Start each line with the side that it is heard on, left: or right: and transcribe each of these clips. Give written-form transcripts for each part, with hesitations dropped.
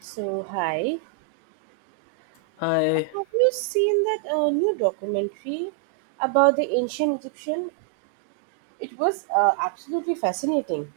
right: So, hi. Have
left: Hi.
right: you seen that new documentary about the ancient Egyptian? It was absolutely fascinating.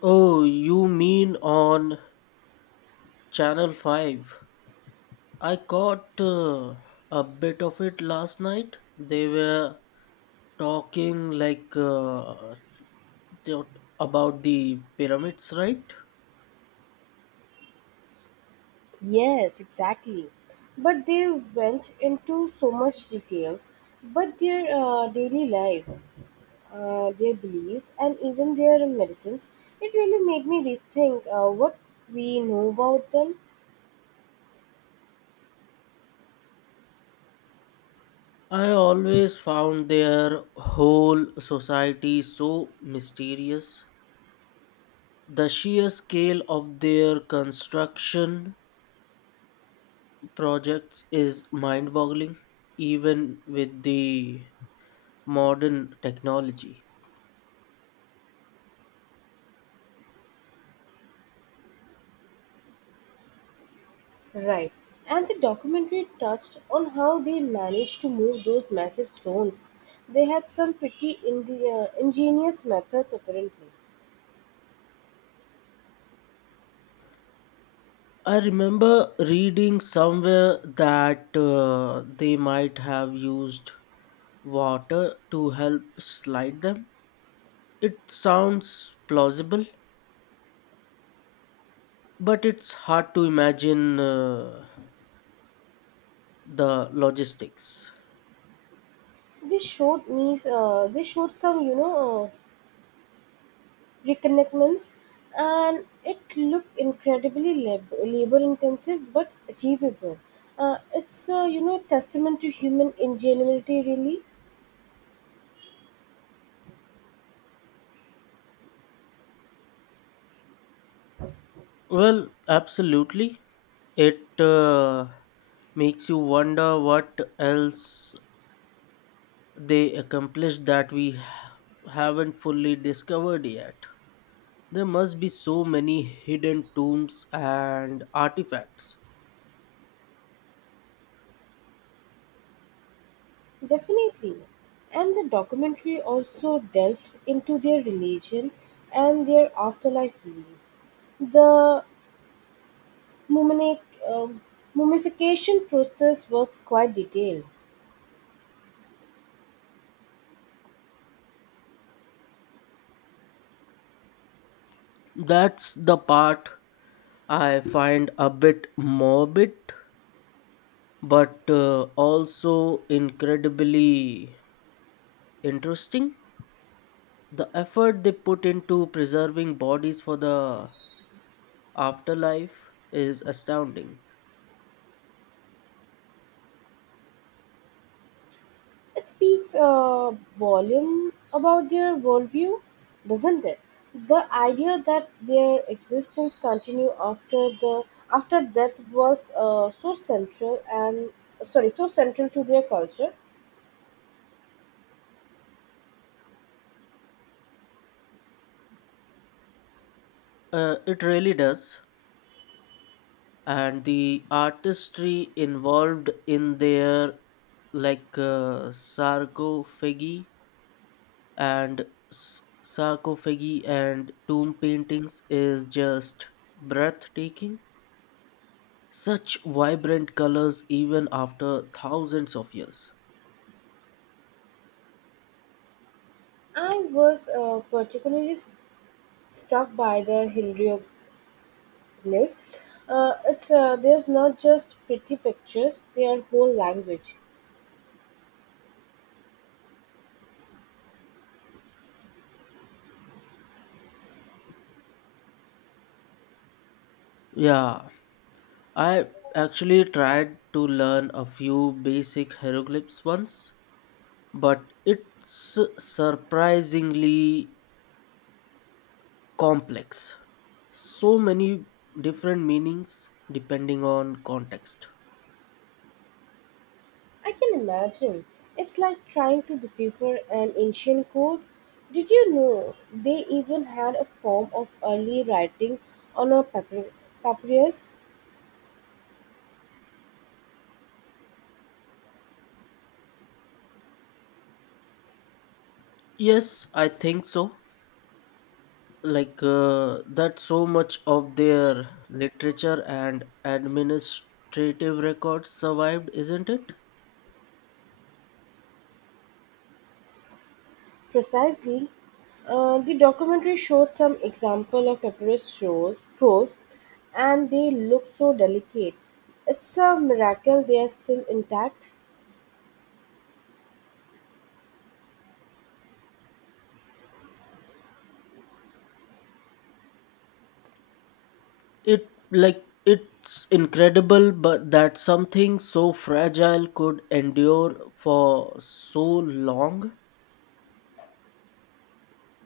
left: Oh, you mean on Channel 5? I caught a bit of it last night. They were talking like thought about the pyramids, right?
right: Yes, exactly. But they went into so much details, but their daily lives, their beliefs, and even their medicines. It really made me rethink what we know about them.
left: I always found their whole society so mysterious. The sheer scale of their construction projects is mind boggling, even with the modern technology.
right: Right. And the documentary touched on how they managed to move those massive stones. They had some pretty ingenious methods apparently.
left: I remember reading somewhere that they might have used water to help slide them. It sounds plausible, but it's hard to imagine the logistics.
right: They showed some reconnectments and it looked incredibly labor intensive but achievable. It's testament to human ingenuity really.
left: Well, absolutely. It makes you wonder what else they accomplished that we haven't fully discovered yet. There must be so many hidden tombs and artifacts.
right: Definitely. And the documentary also delved into their religion and their afterlife belief. The muminic, uh, mummification process was quite detailed.
left: That's the part I find a bit morbid, but also incredibly interesting. The effort they put into preserving bodies for the afterlife is astounding.
right: It speaks a volume about their worldview, doesn't it? The idea that their existence continue after the after death was so central and sorry so central to their culture.
left: It really does. And the artistry involved in their like uh, sarcophagi and sarcophagi and tomb paintings is just breathtaking. Such vibrant colors even after thousands of years.
right: I was particularly struck by the hieroglyphs. It's there's not just pretty pictures; they are whole language.
left: Yeah, I actually tried to learn a few basic hieroglyphs once, but it's surprisingly complex. So many different meanings depending on context.
right: I can imagine. It's like trying to decipher an ancient code. Did you know they even had a form of early writing on a papyrus?
left: Yes, I think so. That so much of their literature and administrative records survived, isn't it?
right: Precisely. The documentary showed some example of papyrus scrolls, and they look so delicate. It's a miracle they are still intact.
left: It it's incredible but that something so fragile could endure for so long.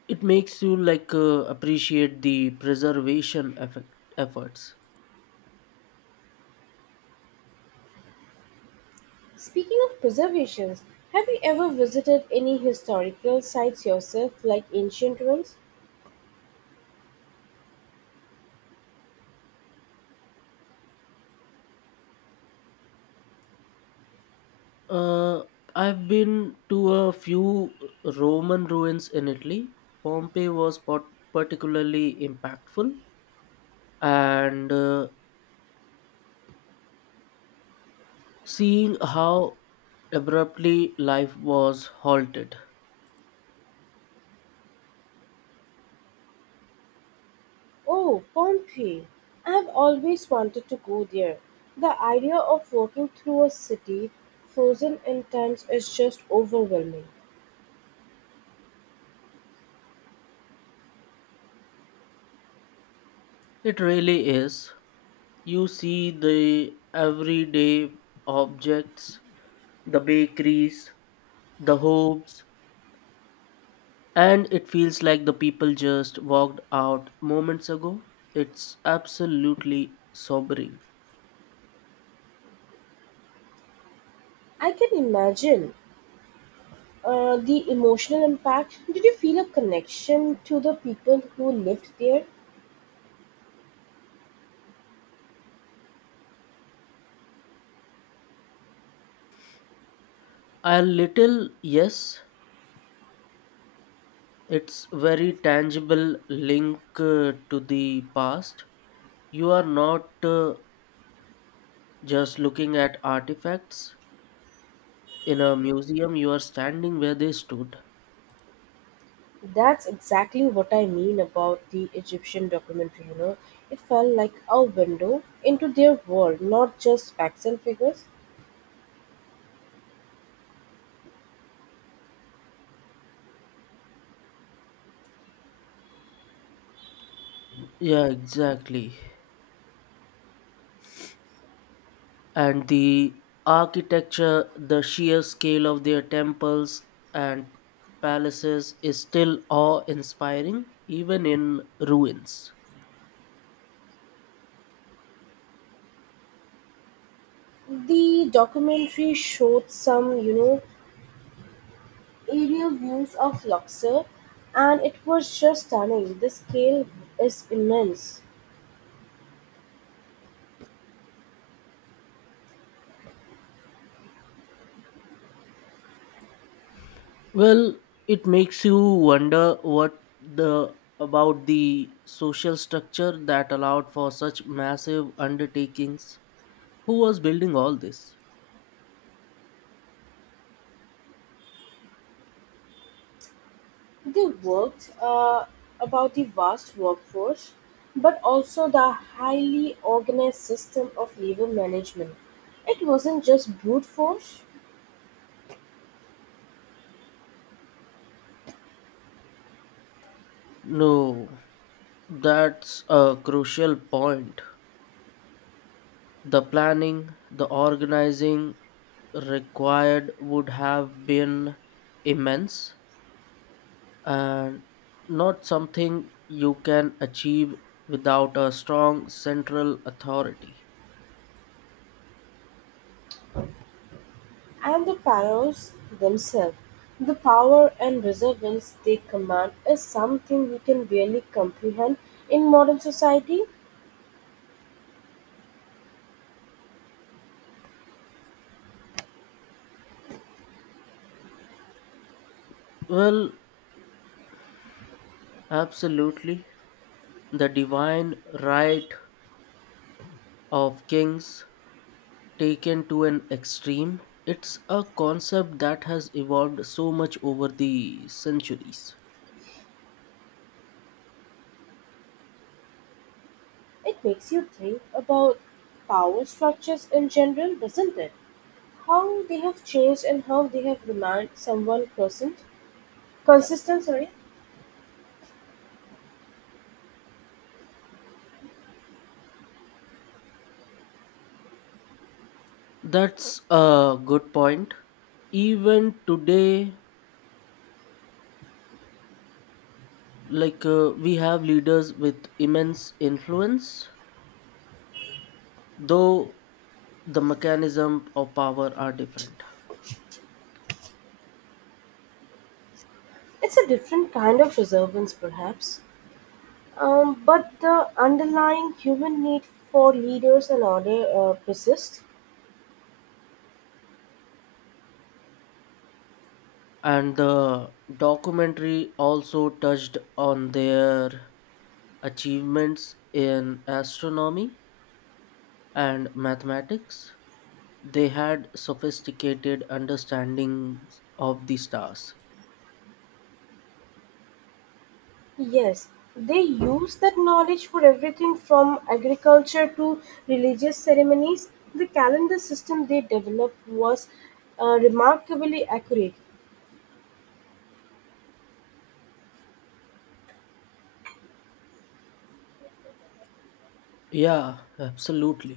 left: It makes you appreciate the preservation efforts.
right: Speaking of preservations, have you ever visited any historical sites yourself, like ancient ones?
left: uh, I've been to a few Roman ruins in Italy. Pompeii was particularly impactful, and seeing how abruptly life was halted.
right: Oh, Pompeii! I have always wanted to go there. The idea of walking through a city frozen in time is just overwhelming.
left: It really is. You see the everyday objects, the bakeries, the homes, and it feels like the people just walked out moments ago. It's absolutely sobering.
right: I can imagine the emotional impact. Did you feel a connection to the people who lived there?
left: A little, yes, it's very tangible link to the past. You are not just looking at artifacts in a museum, you are standing where they stood.
right: That's exactly what I mean about the Egyptian documentary, you know. It felt like a window into their world, not just facts and figures.
left: Yeah, exactly. And the architecture, the sheer scale of their temples and palaces is still awe inspiring, even in ruins.
right: The documentary showed some, you know, aerial views of Luxor, and it was just stunning. The scale is immense.
left: Well, it makes you wonder what the about the social structure that allowed for such massive undertakings. Who was building all this?
right: They worked about the vast workforce, but also the highly organized system of labor management. It wasn't just brute force.
left: No, that's a crucial point. The planning, the organizing required would have been immense, and not something you can achieve without a strong central authority.
right: And the pharaohs themselves, the power and resilience they command is something we can barely comprehend in modern society.
left: Well, absolutely. The divine right of kings taken to an extreme, it's a concept that has evolved so much over the centuries.
right: It makes you think about power structures in general, doesn't it? How they have changed and how they have remained somewhat constant, consistent. Sorry,
left: That's a good point. Even today, we have leaders with immense influence, though the mechanism of power are different.
right: it's a different kind of reservance, perhaps. But the underlying human need for leaders and order persists.
left: And the documentary also touched on their achievements in astronomy and mathematics. They had sophisticated understandings of the stars.
right: Yes, they use that knowledge for everything from agriculture to religious ceremonies. The calendar system they developed was remarkably accurate.
left: Yeah, absolutely.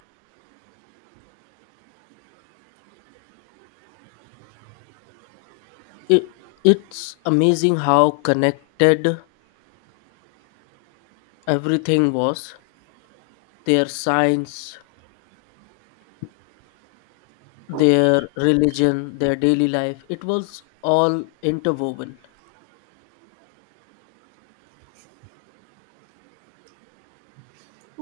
left: It, it's amazing how connected everything was, their science, their religion, their daily life. It was all interwoven.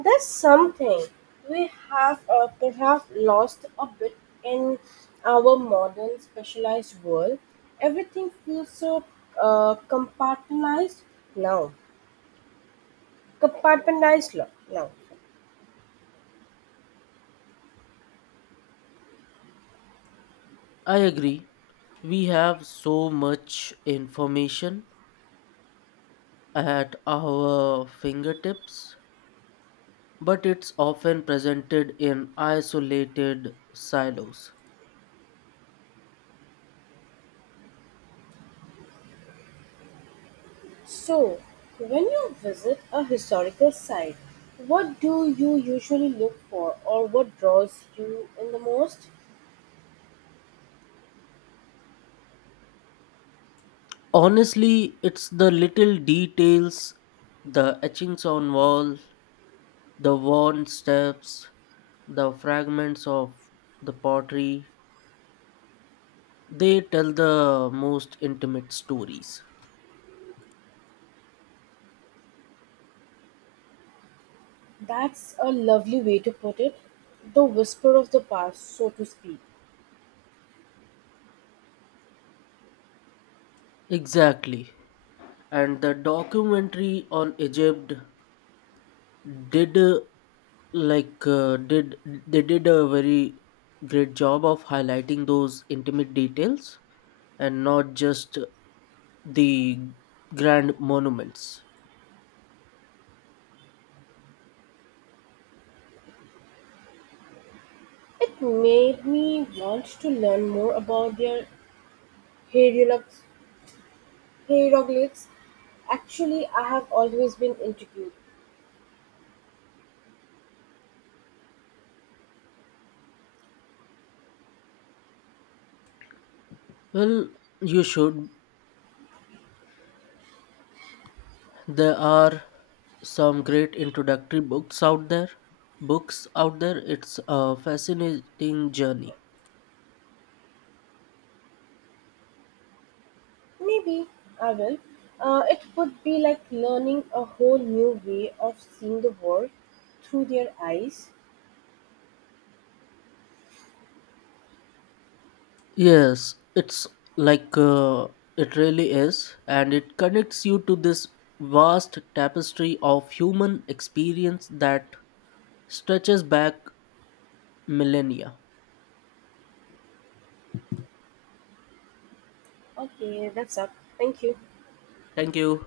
right: That's something we have perhaps lost a bit in our modern specialized world. Everything feels so compartmentalized now. Now.
left: I agree. We have so much information at our fingertips, but it's often presented in isolated silos.
right: So, when you visit a historical site, what do you usually look for or what draws you in the most?
left: Honestly, it's the little details, the etchings on wall, the worn steps, the fragments of the pottery, they tell the most intimate stories.
right: That's a lovely way to put it. The whisper of the past, so to speak.
left: Exactly, and the documentary on Egypt did like did they did a very great job of highlighting those intimate details and not just the grand monuments.
right: It made me want to learn more about their hieroglyphs. hieroglyphs. Actually, I have always been intrigued.
left: Well, you should. There are some great introductory books out there. It's a fascinating journey.
right: Maybe I will. It would be like learning a whole new way of seeing the world through their eyes.
left: Yes, it's like uh, it really is, and it connects you to this vast tapestry of human experience that stretches back millennia.
right: Okay, that's up. Thank you.
left: Thank you.